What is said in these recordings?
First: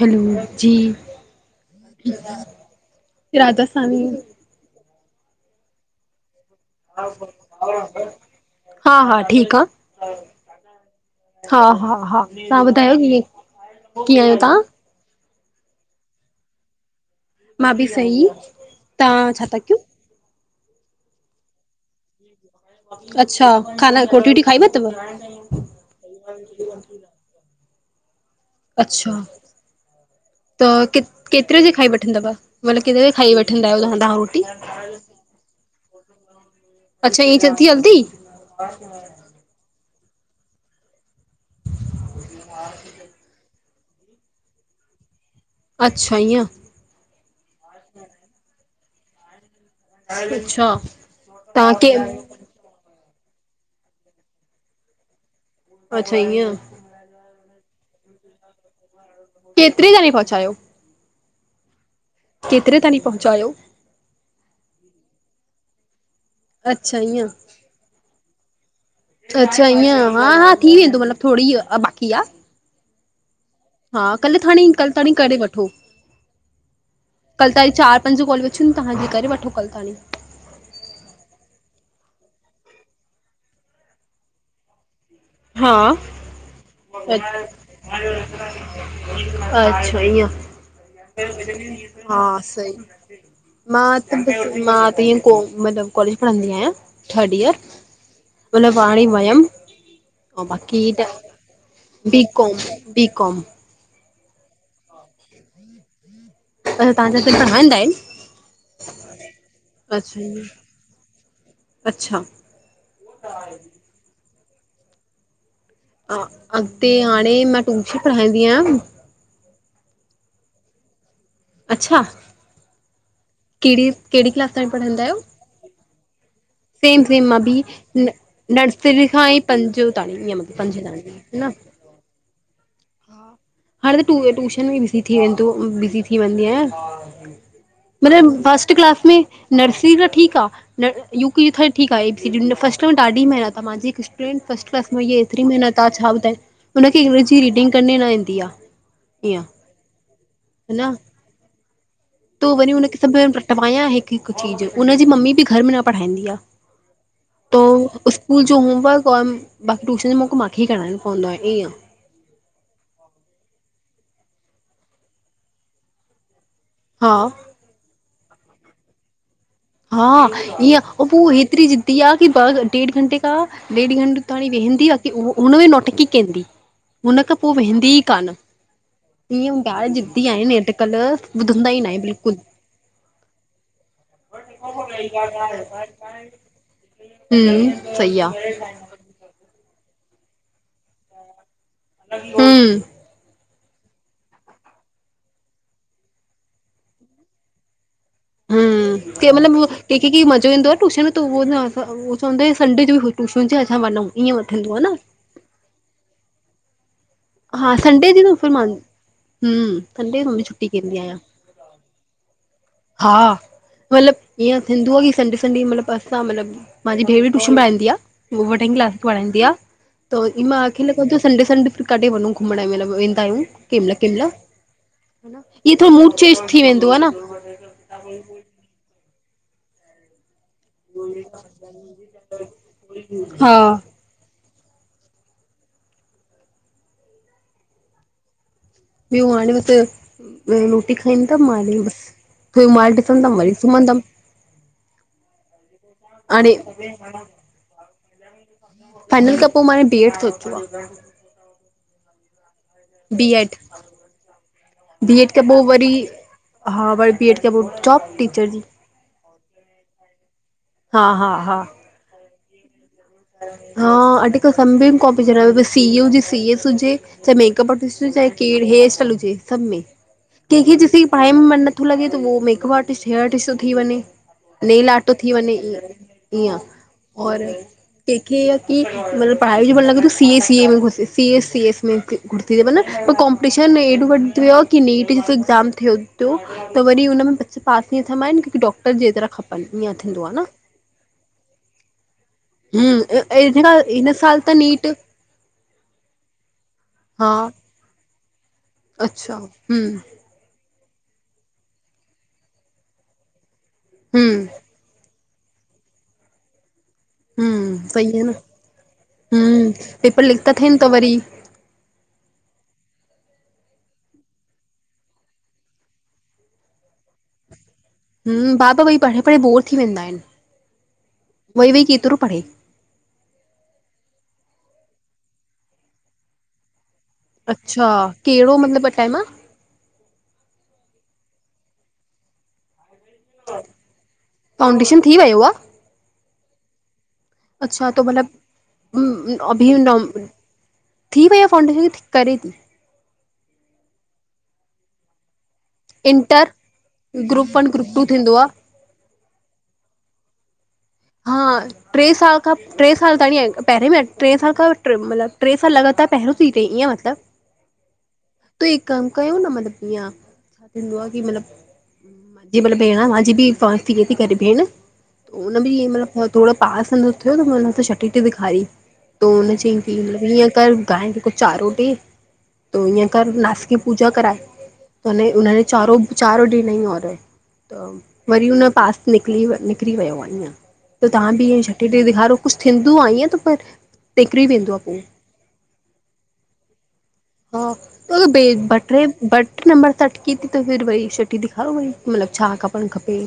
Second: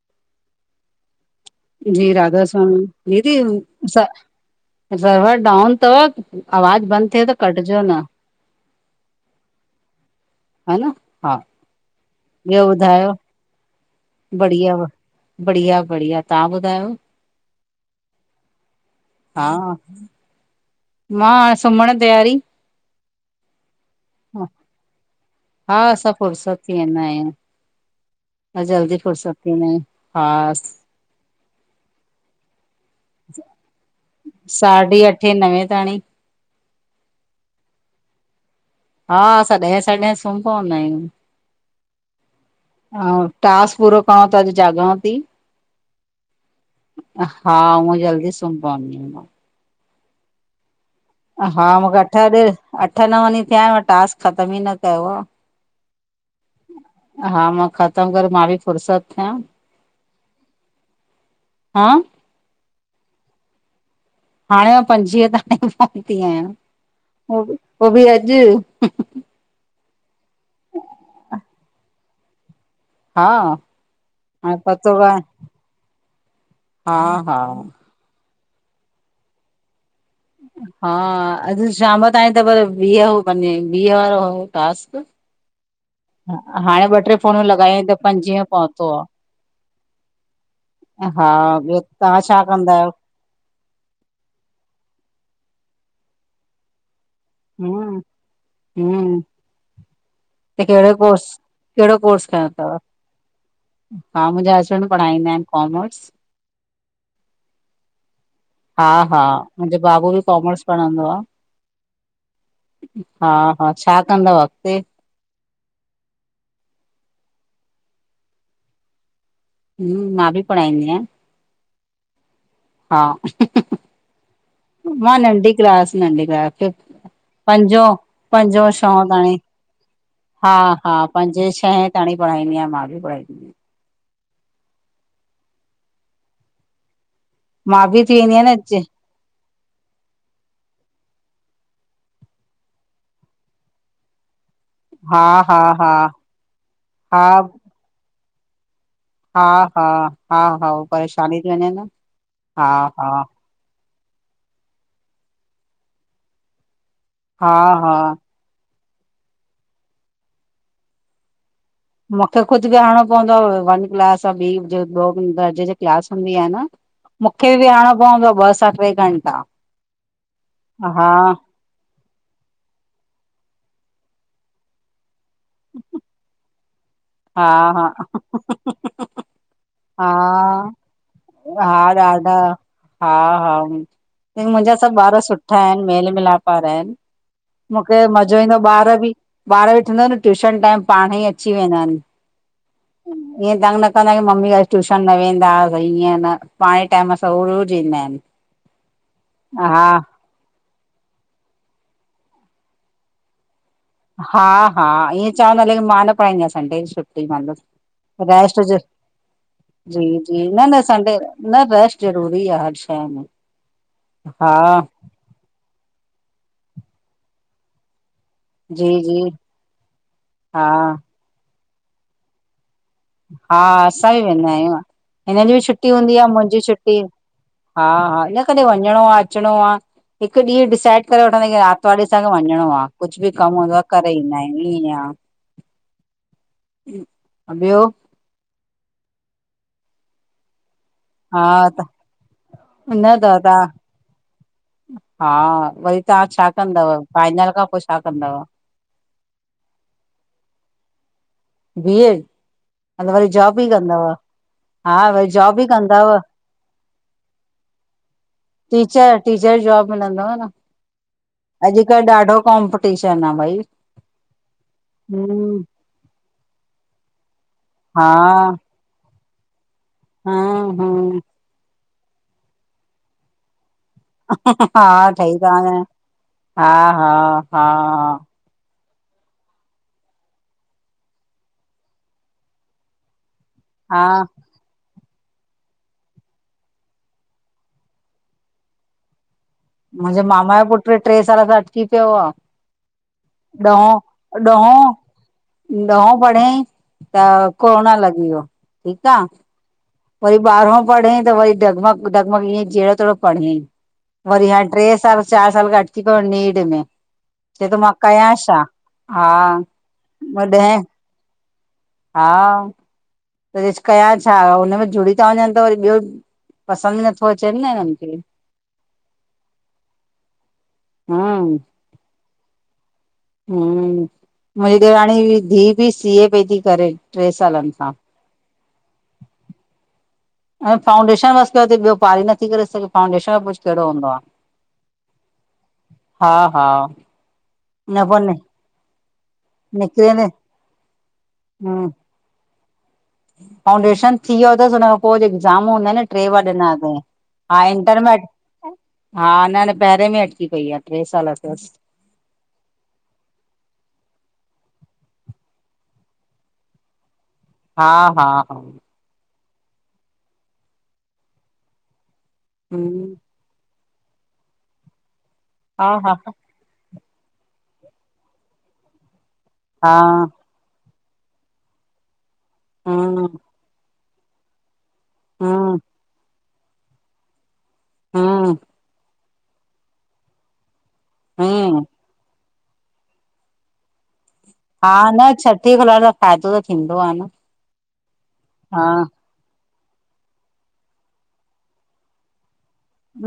हलो जी। जी राध स्वामी दीदी राधा स्वामी सर्वर डाउन तव। आवाज बंद थिव त कटजो न। हा-हा, ठीकु आ। हा न हा, हा, हा। तां ॿुधायो कीअं- कीअं आयो तां? बढ़िया बढ़िया- बढ़िया, तां ॿुधायो? मां बि सही, तहां हा छा था कयो? मां सुम्हणु यी तैयारी। अच्छा! खाना रोटी- वोटी खाई वर्तव? हा, असां फ़ुरसत थी वेंदा आहयूं, असां जल्दी अच्छा फ़ुरसत थी वेंदा आहयूं। त के केतिरे बजे खाई वठंदा मतिलबु केतरे जे खाई वठंदा आयो त्हां तहां रोटी? हे नवे ताणी। अच्छा इअ जल्दी [unintelligible] हा, असां ॾहें साॾे ॾहें सुम पवंदा आहियूं। हा। ऐं टास्क पूरो करणो हो त अॼ जाॻांओ ती। अच्छा, इअं! हा, उंअ जल्दी सुम्ही पवंदी आं मां। अच्छा! हा, तव्हां के मूंखे अठ ॾे, अठ नवं ॾींह वञी थिया आहिन मां टास्क ख़तम ई न कयो आ। अच्छा, ईअं! हा, मां ख़तम करे मां बि फुरसत केतिरी ॼणे पहुचायो? हा! केतिरे ताईं पहुचा आयो? हाणे मां पंजुवीह ताईं पहुती आहियां। अच्छा, इअं। उओ बि अॼु। अच्छा ईअं! हा- हा थी वेंदो मतलब थोङी बाकी आ। हा हा कल ताणी कल पतो ताणी कान करे वठो, हा हा कल ताई चार पंज कालू बचूं आहेन, तंहां करे वठो कल ताणी। हा, अॼु शाम ताईं त पर बिह होे बीह वारो हो टास्क। हा हाणे ॿ टे फोनयूं लॻायूं त पंजवीह पहुतो आ। अच्छा ईअं! हा ॿयो तवहां हा छा सही कंदा आयो? मां त, मां त ईअ मतलब कॉलेज पढ़ंदी आयां। थर्ड इयर, हम्म मतलब हांणी हम्म वयम। ह बाक़ी कहिड़ो त कोर्स कहिड़ो बि कोर्स कयो अथव कॉम-बि कॉम। हा मुंजा हसबैंड बिपढ़ाईंदा आहिन कॉमर्स। अच्छा तहांजे हिते रहंदा आहिन। हा- हा, मुंहिंजो बाबू बि ईअं कॉमर्स पढ़ंदो आ। अच्छा! हा- हा, छा कंदव अगते? अगते हाणे मां टूशन पढ़ाईंदी आह्यां। हम मां बि पढ़ाईंदी आहियां। अच्छा! हा कहिड़ी कहिड़ी क्लास ताई पढ़ाईंदा मां आहियो? नंढी क्लास नंढी सेम [unintelligible] सेम मां बि पंजों, पंजों छहों नर्सरी खां ताईं, ई पंजो ताणी ईअं हा मतिलबु पंजे हा ताणी न पंजे छहें राणी प़ढ़ाईदी आं, मां बि पढ़ाईंदी आं। हाणे त टियू टूशन में बिज़ी थी वेंदो बिज़ी थी वेंदी आं। मां बि थी मतिलबु वेंदी आहियां फस्ट न क्लास में नर्सरी त ठीक आ, न यू के जी त ठीक आ, फस्ट में ॾाढी मेहनत आ, मांजी टू फर्स्ट क्लास में हा एतरी हा मेहनत आ, हा छा ॿुधायए, हुनखे हा अंग्रेजी जी रीडिंग करण न ईंदी आ। हा हा, हा हा परेशानी थी वञे न। त हा वरी उनखे हा सभु रटिवायां हिकु हिकु चीज़, हुन जी मम्मी बी घर में न पढ़ाईंदी आ। हा हा तो स्कूल जो होमवर्क और बाकी टूशन जो मांखे ही करायणो पवंदो आहे, ईअं। मुखे ख़ुदि बि विहाणिणो पवंदो आ वन क्लास बी दर्जे जे क्लास हूंदी आ न हा मुखे विहारणो पवंदो आ ॿ सा टे घंटा। हा हा हा ईअं पोइ हेतिरी जी दीया के पास ॾेढु घंटे खां ॾेढु घंटे ताणि वेहंदी आ की हुन में नौटंकी कंदी। हुन खां हा पो वेंहंदी ही हा कान। ईअं [unintelligible] हा जिदी आहिनि अजकल ॿुधंदा ई नाहिन ॾाढा बिलकुल हा हा मुंजा सभु ॿार सुठा आहिनि मेल मिलाप वारा आहिनि हम्म मुखे सही मज़ो आहे ईंदो ॿार बी, ॿार बी ॾिसंदा आहिन ट्यूशन टाइम, पाण ई अची वेंदा आहिनि। [unintelligible] इयें तंग न कंदा आयूं मम्मी ट्यूशन न वेंदासि, भई ईअं न पाणही टाइम सां रोज़ ईंदा आहिनि। हम्म, केमल मूं हा कैंखे कैंखे मज़ो ईंदो आहे टूशन ते उहो चवंदो संडे जो बि टूशन जो असां वनऊं, ईअं हा वठंदो आ, हा न। [unintelligible] मां न पढ़ाईंदी आहियां सन्डे ॾीहुं शुटी [unintelligible] हा संडे जी त फिर मां हम्म संडे जो मम्मी न छुटी न कंदी सडे आहियां न रेस्ट ज़रूरी आ। हा, मतिलब ईअं थींदो ई संडे। तॾी मतिलब, असां मलब मुंहिंजी भेेण भी टूशन पढ़ाईंदी आ। हूअ वॾनि जी क्लास खे जी पढाईंदी आ, त ओॾी मांखे हा लॻंदो संडे संडे काॾे वञू घुमण मतिलब। हा असां बि वेंदा आहियूं, हिनजी बि इहो छुटी थोरो मूड हूंदी आ चेंज मुंहिंजी थी वेंदो छुटी आहे न हा हा, इन कॾे वञणो आह अचिणो आ हिकु ॾींहुं डिसाईड करे वठंदा आहियूं आतवार ॾीहुं असांखे वञिणो आ, कुछु बि हा कमु हूंदो आ करे ईंदा आहियूं, ईअं आ, ॿियो ॿियो वणियो त। रोटी हा खाईंदमि मालु त ईंदो, बसि पो माल न त ॾिसंदमि वरी तव्हां सुम्हंदमि। हा, वरी तां छा हाणे कंदव, फाइनल खां पोइ छा कंदव? फाइनल खां पोइे मां डी एड सोचियो आ। बी एड हल वरी बी एड जॉब ई कंदव। हा बी वरी एड खां जॉब पोइ ई वरी, कंदव हा वरी बी एड खां पोइ, जॉब टीचर जी। टीचर, टीचर जॉब मिलंदव न? हा हा हा। तं ॾाढो कॉप हा, हूं अॼकल [unintelligible] सीओ जी सीएस हुजे त मेकअप आर्टिस्ट हा हुजे चहे हेयर स्टाइल हुजे सभ में, हूं कंहिंखे जीते हूं पढाई में मन तू लगे तो वो मेअकप आर्टिस्ट, हेयर टिस थी वने! हा नेल आर्ट तो थी ठही वनें था वञनि ईअ, इय हा हा और हा मूखे इय की अगर पाणी में मन लगो त सी ऐ, सीह ए बिल्कुल सी एस सी एस मूखे वाग़ूर मतलब काॅम् पटीशन हा हेॾो वॾो थी व्यो आ कि नीट जी त एग्ज़ाम थ्यो तो, त वरी उन में बच्चे पास ईअ थ़मा ऐन की डॉक्टर जेतऱा खपन। मुहिंजे मामा यो पुट्र ट्रे साल खां अटकी पयो आ। हम्म हिन खां हिन साल त ॾहो-ॾहो नीट ॾहों पढ़यई त हा कोरोना लगी वयो। अच्छा हूम् वरी बारहों पढ़यई त वरी डगमग- डगमग ईअं जेड़ो-तेड़ो पढ़यई! हम्म वरी हाण ट्रे साल, चार साल खां अटकी प्यो आ नीड़ में। चए तो हम्म मा सही आ कयां न छा, हा हम्म पेपर लीक म् था थियनि डहें त वरी हां तॾिज़ कयां छा! हुनमें जुड़ी ता वञन त वरी ब्यो पसंद भी नथो अचेन न हिनन खे। हूंम! बार-बार वई पढ़े-पढ़े बोर थी वेंदा आहेन, हम्म वई-वई केतरो पढ़े। हुम! मुई ॾेराणी धीं बि सी ए पई ती करे। टे सालनि अच्छा, खां केड़ो मतलब ॿ टाइम! ऐं फ़ाउंडेशन बस कयो तई, ब्यो पार ही नथ़ी करे सघे फ़ाउंडेश त कुछ थ़ेड़ो हूंदो आ! फाउंडेशन थी वियो आहे हा-हा अच्छा तो मतलब अभी ऩ, निकिरे न थी वया फ़ाउन्डेशन कि थि! करेती। फ़ाउंडेशन थियो तस हुंन यो, पो जेके एग्ज़ाम हूंदा आए न, ट्रे बार इंटर ॾिनां तई ग्रुप वन हाणे ग्रुप टू इंटरमेट थींदो आहे हा! न-न पेहरें में अटकी पई आ ट्रे साल थ्यस। ट्रे साल खां ट्रे साल ताणि एन पहेरें में अट, ट्रे साल खां मतलब ट्रे साल लगातार पहेरयों थी तई ईअं मतलब। [unintelligible] हा-हां-हां कम कयूं न मतलब ईअं थींदो आ की मतलब ज़ेमल भेण हम्म आवाज़ बि पह तिऐं ती करे भेण। उन्न में इय हा हा मतलब थोड़ो पास हूंदो थ्यो न बोलना तो छठी ते भी खाई तो उन जे चई हा कि हिअ कर गाय के कुछ चारो ॾे, तो हिअ हम्म कर नास कि प पूजा कराए त उंनै उनयो हम्म चारो, चारो ॾी नई और त वरी हम्म उनयो पास निकली वन, निकरी वयो आ ईअं! त तहां बि ईअ हम्म छठी ॾई ॾेख़ारो कुछ थींदू आह ईअं त पर तिकरी वेंदो आ। हा! न छठी ख़ुलायण ला फ़ायदो त थींदो आ न। हा त होत बे ब ट्रे हा बट नंबर त अटकी ती त पई भई फिर छठी दिखा वई मतलब छा खप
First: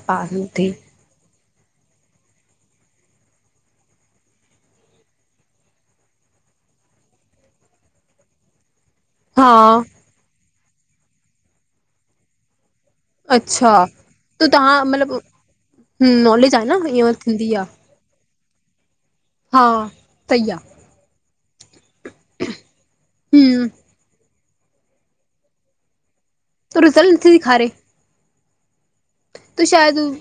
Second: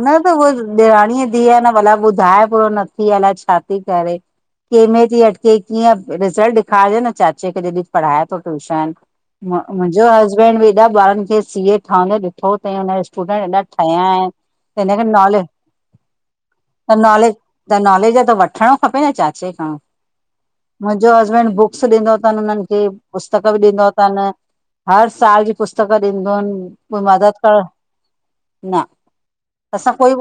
न त उअ ॾेराणीअ ई धीअ आ न मतलब बुधाए पुरो नथी अलाए छाती करे। के में ती अटके कीअं रिज़ल्ट दिख़ार जे न चाचे खे जॾहिं पढ़ाए थो ट्यूशन! मु हा मुन्ज़ो हसबैंड बि हेॾा बारन खे सी ए ठहंदे ॾिठो थई हून स्क बुधाए ऐॾा अच्छा ठयां आऐं। त तव्हां हिनखे मतिलबु नॉले नॉलेज आहे न त ईअं नॉलेज थींदी आहे त नॉलेज़ आ त वठ! वठणो ख़पे न चाचे हा खां। सही आहे मुन्ज़ो हसबैंड बुक्स ॾींदो तन उनन खे पुस्तक बि हम्म ॾींदो तन हर साल जी पुस्तक ॾींदून त कोई रिज़ल्ट नथी मदद कर ॾेखारे न्! त असां शायदि कोई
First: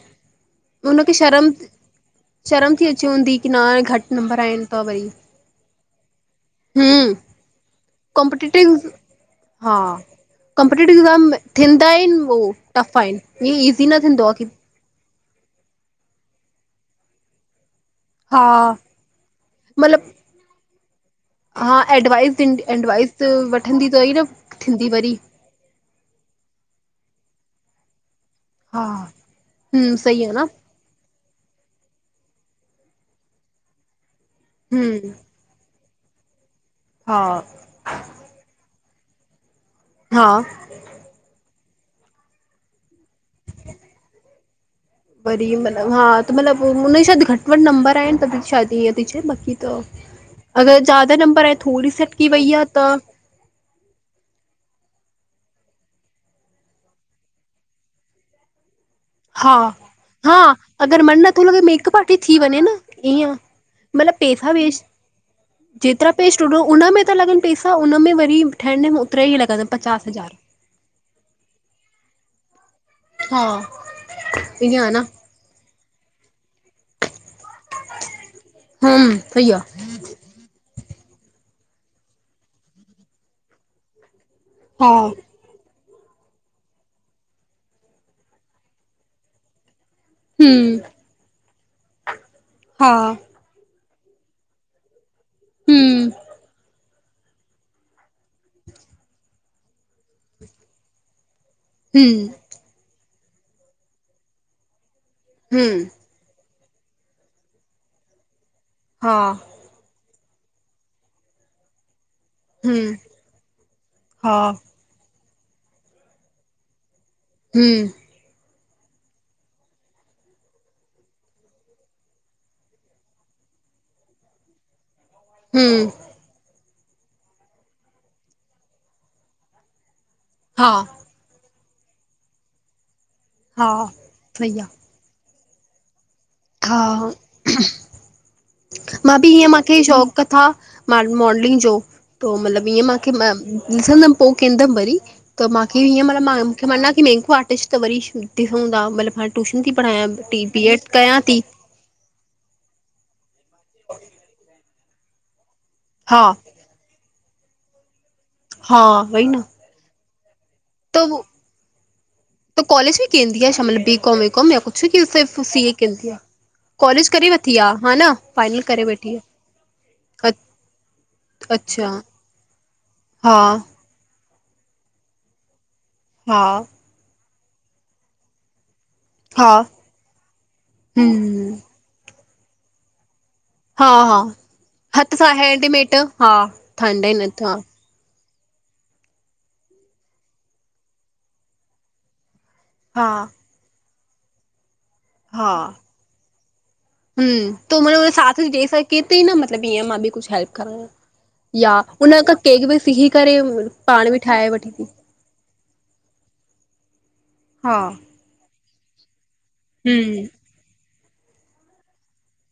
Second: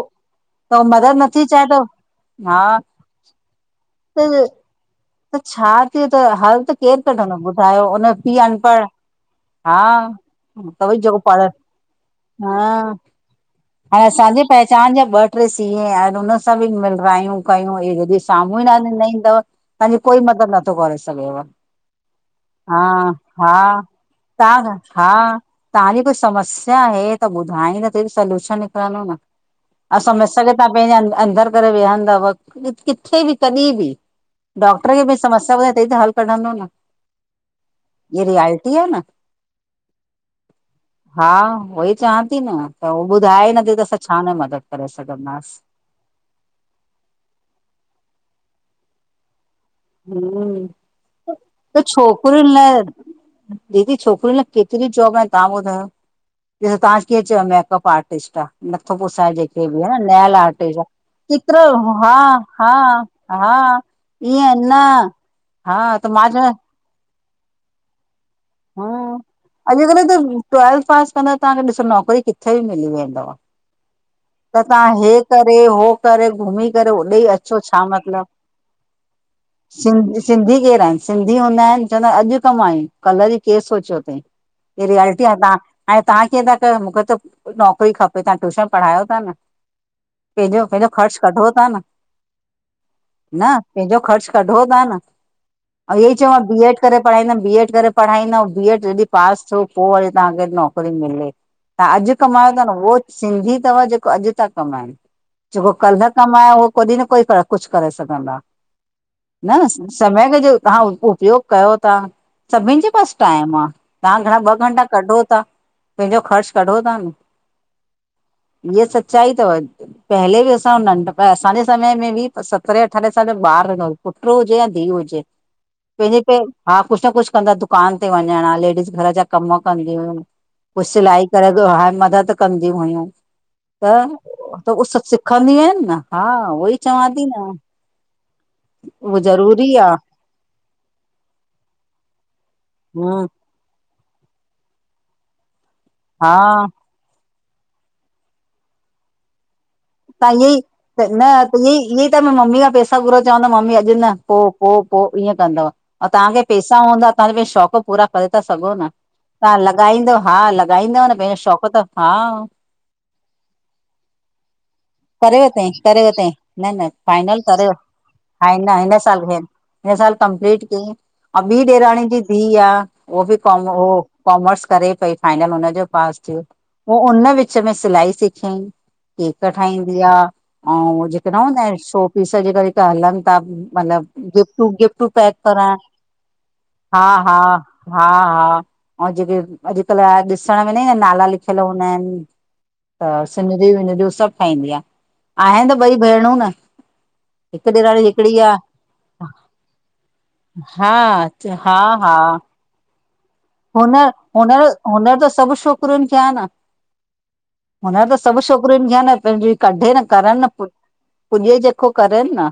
हुनखे मदद नथी शर्म चाहे त हा शर्म थी अचे हूंदी की न हाणे घटि नंबर आहिनि त वरी। त छा थियो त हल त केर हम्म कढंदो ॿुधायो हुन ओ पीह अनपढ़ हा। त कम्पीटीटिव वई जेको एक्ज़ाम पढ़ थींदा आहिनि उ हा टफ आहिनि ईअं ईज़ी न थींदो आहे की असांजा ॿ ट्रे सीए आहिनि हुनंसा बि मिलारयूं कयूं हे जॾहिं हा साम्हूं ई न न ईंदव। तव्हांजी मतिलबु कोई मदद नथो करे सघेव। हा एडवाइस हा एडवाइस हा वठंदी त ई न तां थींदी वरी हा। तव्हांखे कुझ समस्या आहे त ॿुधाई त ई सोल्युशन हा [unintelligible] हम्म असां सही आहे न पंहिंजा अंदर करे वेहंदव किथे बि कॾहिं बि। डॉक्टर खे हम्म बि समस्या बुधाए तडिही त हल कढदो न। हा। इ रियालटी आ न। हा। हा उहो ई चवां थी न त उहो ॿुधाए ई नथी त असां छा मे मदद करे वरी सघंदासीं। मतिलबु हा त मतिलबु हुन शायदि घटि वधि नंबर आहिनि त शायदि ईअं थी चए बाक़ी त हम्म अगरि ज्यादा नंबर आहे त थोरी सी अटकी छोकिरियुनि वई आहे लाइ त दीदी छोकिरियूं न लाइ केतिरी जॉब आहिनि। तव्हां ॿुधायो ॾिसो तव्हां कीअं चयो मेकअप आर्टिस्ट आ। नथो पुसाए हा जेके बि है न नयल हा आर्टिस्ट। अगरि मन नथो लॻे चित्र मेकअप हा आर्टिस्ट थी वञे हा न ईअं हा। मतिलबु पैसा ईअं न वेस्ट हा जेतिरा त मां पेस्ट चवां उनमें ता लॻनि पैसा उन में वरी हा ठहण में ओतिरा ई लॻनि अॼुकल पचास त हज़ार ट्वेल्थ पास कंदव तव्हांखे ॾिसो नौकरी किथे बि मिली वेंदव। हा। त ईअं तव्हां आहे न हे करे हो करे घुमी करे होॾेई अचो। छो छा मतलब? हम सही आहे सिं सिंधी केरु आहिनि? सिंधी हूंदा आहिनि चवंदा आहिनि अॼु कमायु कल जी केरु सोचियो अथई। हे हा रियालिटी आ तव्हां हाणे तव्हां कीअं था कयो मुंखे त नौकिरी खपे तव्हां ट्यूशन पढ़ायो। हम पंहिंजो पंहिंजो ख़र्च कढो ता न। हा। न पंहिंजो ख़र्च कढो ता न ऐं इहे हम ई चवां बीएड करे पढ़ाईंदम बी एड करे पढ़ाईंदम बी एड जॾहिं पास थियो पोइ वरी तव्हांखे नौकरी मिले। तव्हां अॼु हम कमायो था न उहो सिंधी अथव जेको अॼु था कमाइनि जेको हम कल्ह कम आहे उहो कोॾहिं न कोई कुझु करे सघंदा। हा। न समय जो तव्हां उपयोग कयो ता। हम सभिनि जे पास टाइम आ तव्हां हा घणा ॿ घंटा कढो था पंहिंजो ख़र्च कढो था न। हम्म। इय सच्चाई तव। पहले बि असां नंढपिया असांजे समय में बि सतरें अठारहें साल जो ॿार पुट्र हुजे या धीउ हुजे। हम्म। [unintelligible] हा कुझु न कुझु कंदा दुकान ते वञण आ लेडीस घर जा कम कंदयू। हा कुझु सिलाई करे [unintelligible] मदद कंदी हुयूं। हा त, सही आ, त उह सभु सिखंदियूं आहिनि न? हा, उहो ई चवां हा थी न। मां उहो बि हीअं मांखे ज़रूरी आ शौंक़ु कथा मा मॉडलिंग जो त मतिलबु ईअं मांखे हूं मां ॾिसंदमि। पोइ कंदमि वरी, त मांखे हीअं म़तलब मां हा मुंखे म़ना। [unintelligible] आर्टिस्ट त वरी ॾिसूं था मतिलबु हाणे ट्यूशन थी पढ़ायां बी तव्हां बी एड कयां थी। ईअं, ईअं त मम्मी खां पैसा घुरो चवंद मम्मी अॼु न पोइ, पोइ, पोइ ईअं कंदव ऐं हा तव्हांखे। पैसा हूंदा तां फिर शौक़ु पूरा करे था सघो हा न वई न तव्हां लगा़ईंदव हालग त ॻाईंदव न भेण शौक़ त हा। त कॉलेज ॿि कंदी शा मतलब बी कॉम वी कॉम याक छो की सिर्फ़ तु करेव सी तंहिं ए कंदी करेव आ तंहिं न न कॉलेज करे फाइनल वठी करेव आ हा न हा फाइनल न करे हिन वेठी साल आ। थियन हिन साल अ कंप्लीट कयईं ऐं ॿि अच्छा ॾेराणी जी धीउ आ उहो हा बि काम ओ कॉमर्स करे पई, फाइनल हुनजो पास थियो, हा पोइ उन विच में सिलाई सिखियई। केक हा ठाहींदी आ ऐं जेके न हम्म हूंदा आहिनि शो पीस, जेका जेका हलनि था। हा मतलब हा गिफ्टूं, गिफ्टूं हथ सां पैक करण, हैंडमेड हा हा, ठंडा ई हा। नथा हा, हा। ऐं जेके अॼुकल्ह जा ॾिसण वेदां आहियूं न नाला लिखियल हूंदा आहिनि। हा त सिनरियूं -विनरियूं सभु ठाहींदी आं हा आहिनि त ॿई भेणूं न। हम। हिकु त म ॾेराणी हिकिड़ी उ आ जेई सघे त न मतलब ईअ मां बि कुछु हेलप कदम। हा या हा हा उनखां केक वेक सिंखीं करेे। हुनर हुनर त सभु छोकिरुनि खे आ न। हा हुनर त सभु छोकिरियुन आ न पंहिंजी कढे न हम करन नु पुॼे जेको करन न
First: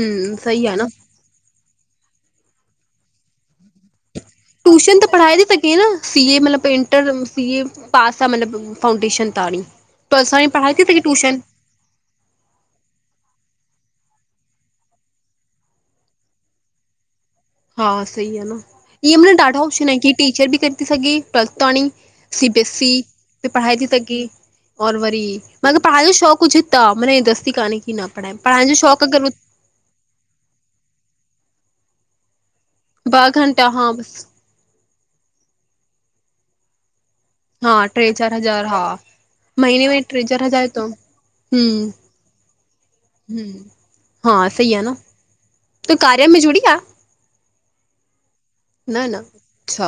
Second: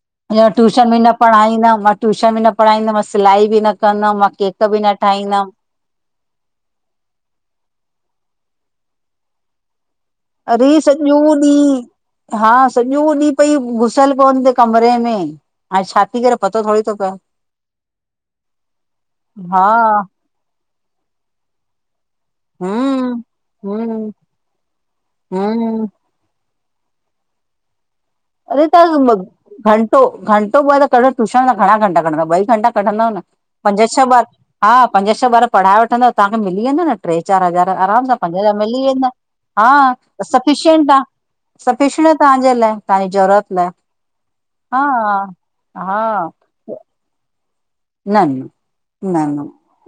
हम ईह सही आहे ट्यूशन बि न पढ़ाईंदमि, मां ट्यूशन बि न पढ़ाईंदमि सिलाई बि न कंदमि। मां केक बि न ट्यूशन त पढ़ाए थी ठाहींदमि सघ् सीए मतलब इंटर सीए पास आं मतलब फाउंडेशन ताईी। अरीे सॼो ॾीहुं। हा सॼो ॾींहुं पई घुसियल पोदेह कमरे में। हाणे छाती करे पतो थोरी थो पए। हा सही आ न, इअं मन ॾाढा हा ऑप्शन आहिनि। की टीचर बि करे थी सघे ट्वेल्थ ताणी। सी बीएसई हम्म बि पढ़ाए थी हम्म सघे और वरी। हम्म त मे दस्ती काने कि न। पढ़ाए अड़े पढ़ाइण जो तां शौक़ु अगरि घंटो घंटो ॿ त क टूशन त घणा घंटा कढंदा ॿई घंटा। वठंदव न ॿ घंटा पंज हा बस छह ॿार हा पंज छह ॿार पढ़ाए वठंदव तहांखे मिली वेंदो न। टे चार हा हज़ार आराम टे सां चारि पंज हज़ार हा मिली वेंदा हा। महीने में टे चारि हज़ार त सफ़िशियंट आ। हम्म सफ़िशियंट आ तव्हांजे लाइ तव्हांजी ज़रूरत हम्म लाइ सही आ हा, न तूं कार्या हा। में जुड़ी आं। न, न, न,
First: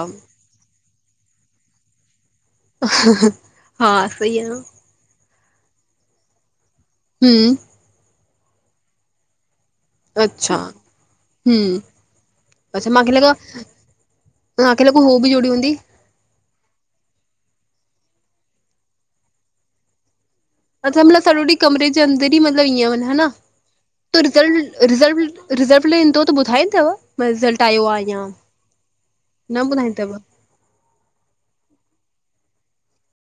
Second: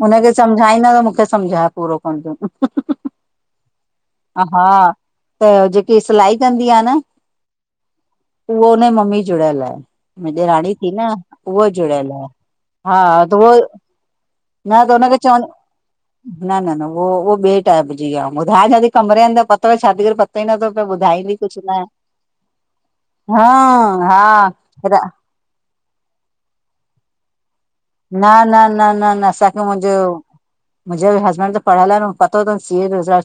हुनखे सम्झाईंदा त मूंखे सम्झाए पूरो कंदो। हा। सहीं आ न। हा त, जेकी सिलाई कंदी आ न। हम्म। उहो उनजीं मम्मी जुड़ियल आ, मुंहिंजी अच्छा ॾेराणी थी न उहो हम्म जुड़ियल आ। अच्छा हा। मांखे लॻो त उ, न मांखे त लॻो हुनखे हो बि चवनि। जुड़ी हूंदी न, न, न उहो उहो ॿिए टाइप जी आं, ॿुधाए छाती कमरे अंदर पतो छाती करे पतो। ई नथो पए त मतिलब सॼो ॿुधाईंदी ॾिहु कुझु न आहे। कमरे जे अंदर ई मतिलब ईंय। हा न त हा रिज़ल्ट, रिज़ल्ट। रिज़ल्ट ईंदो त ॿुधाईंदव। रिज़ल्ट आयो आ। न, न, न, न, न असांखे मुंजो। मुंहिंजे बि हसबैंड त पढ़ल न पतो त सीए जो रिजल्ट्।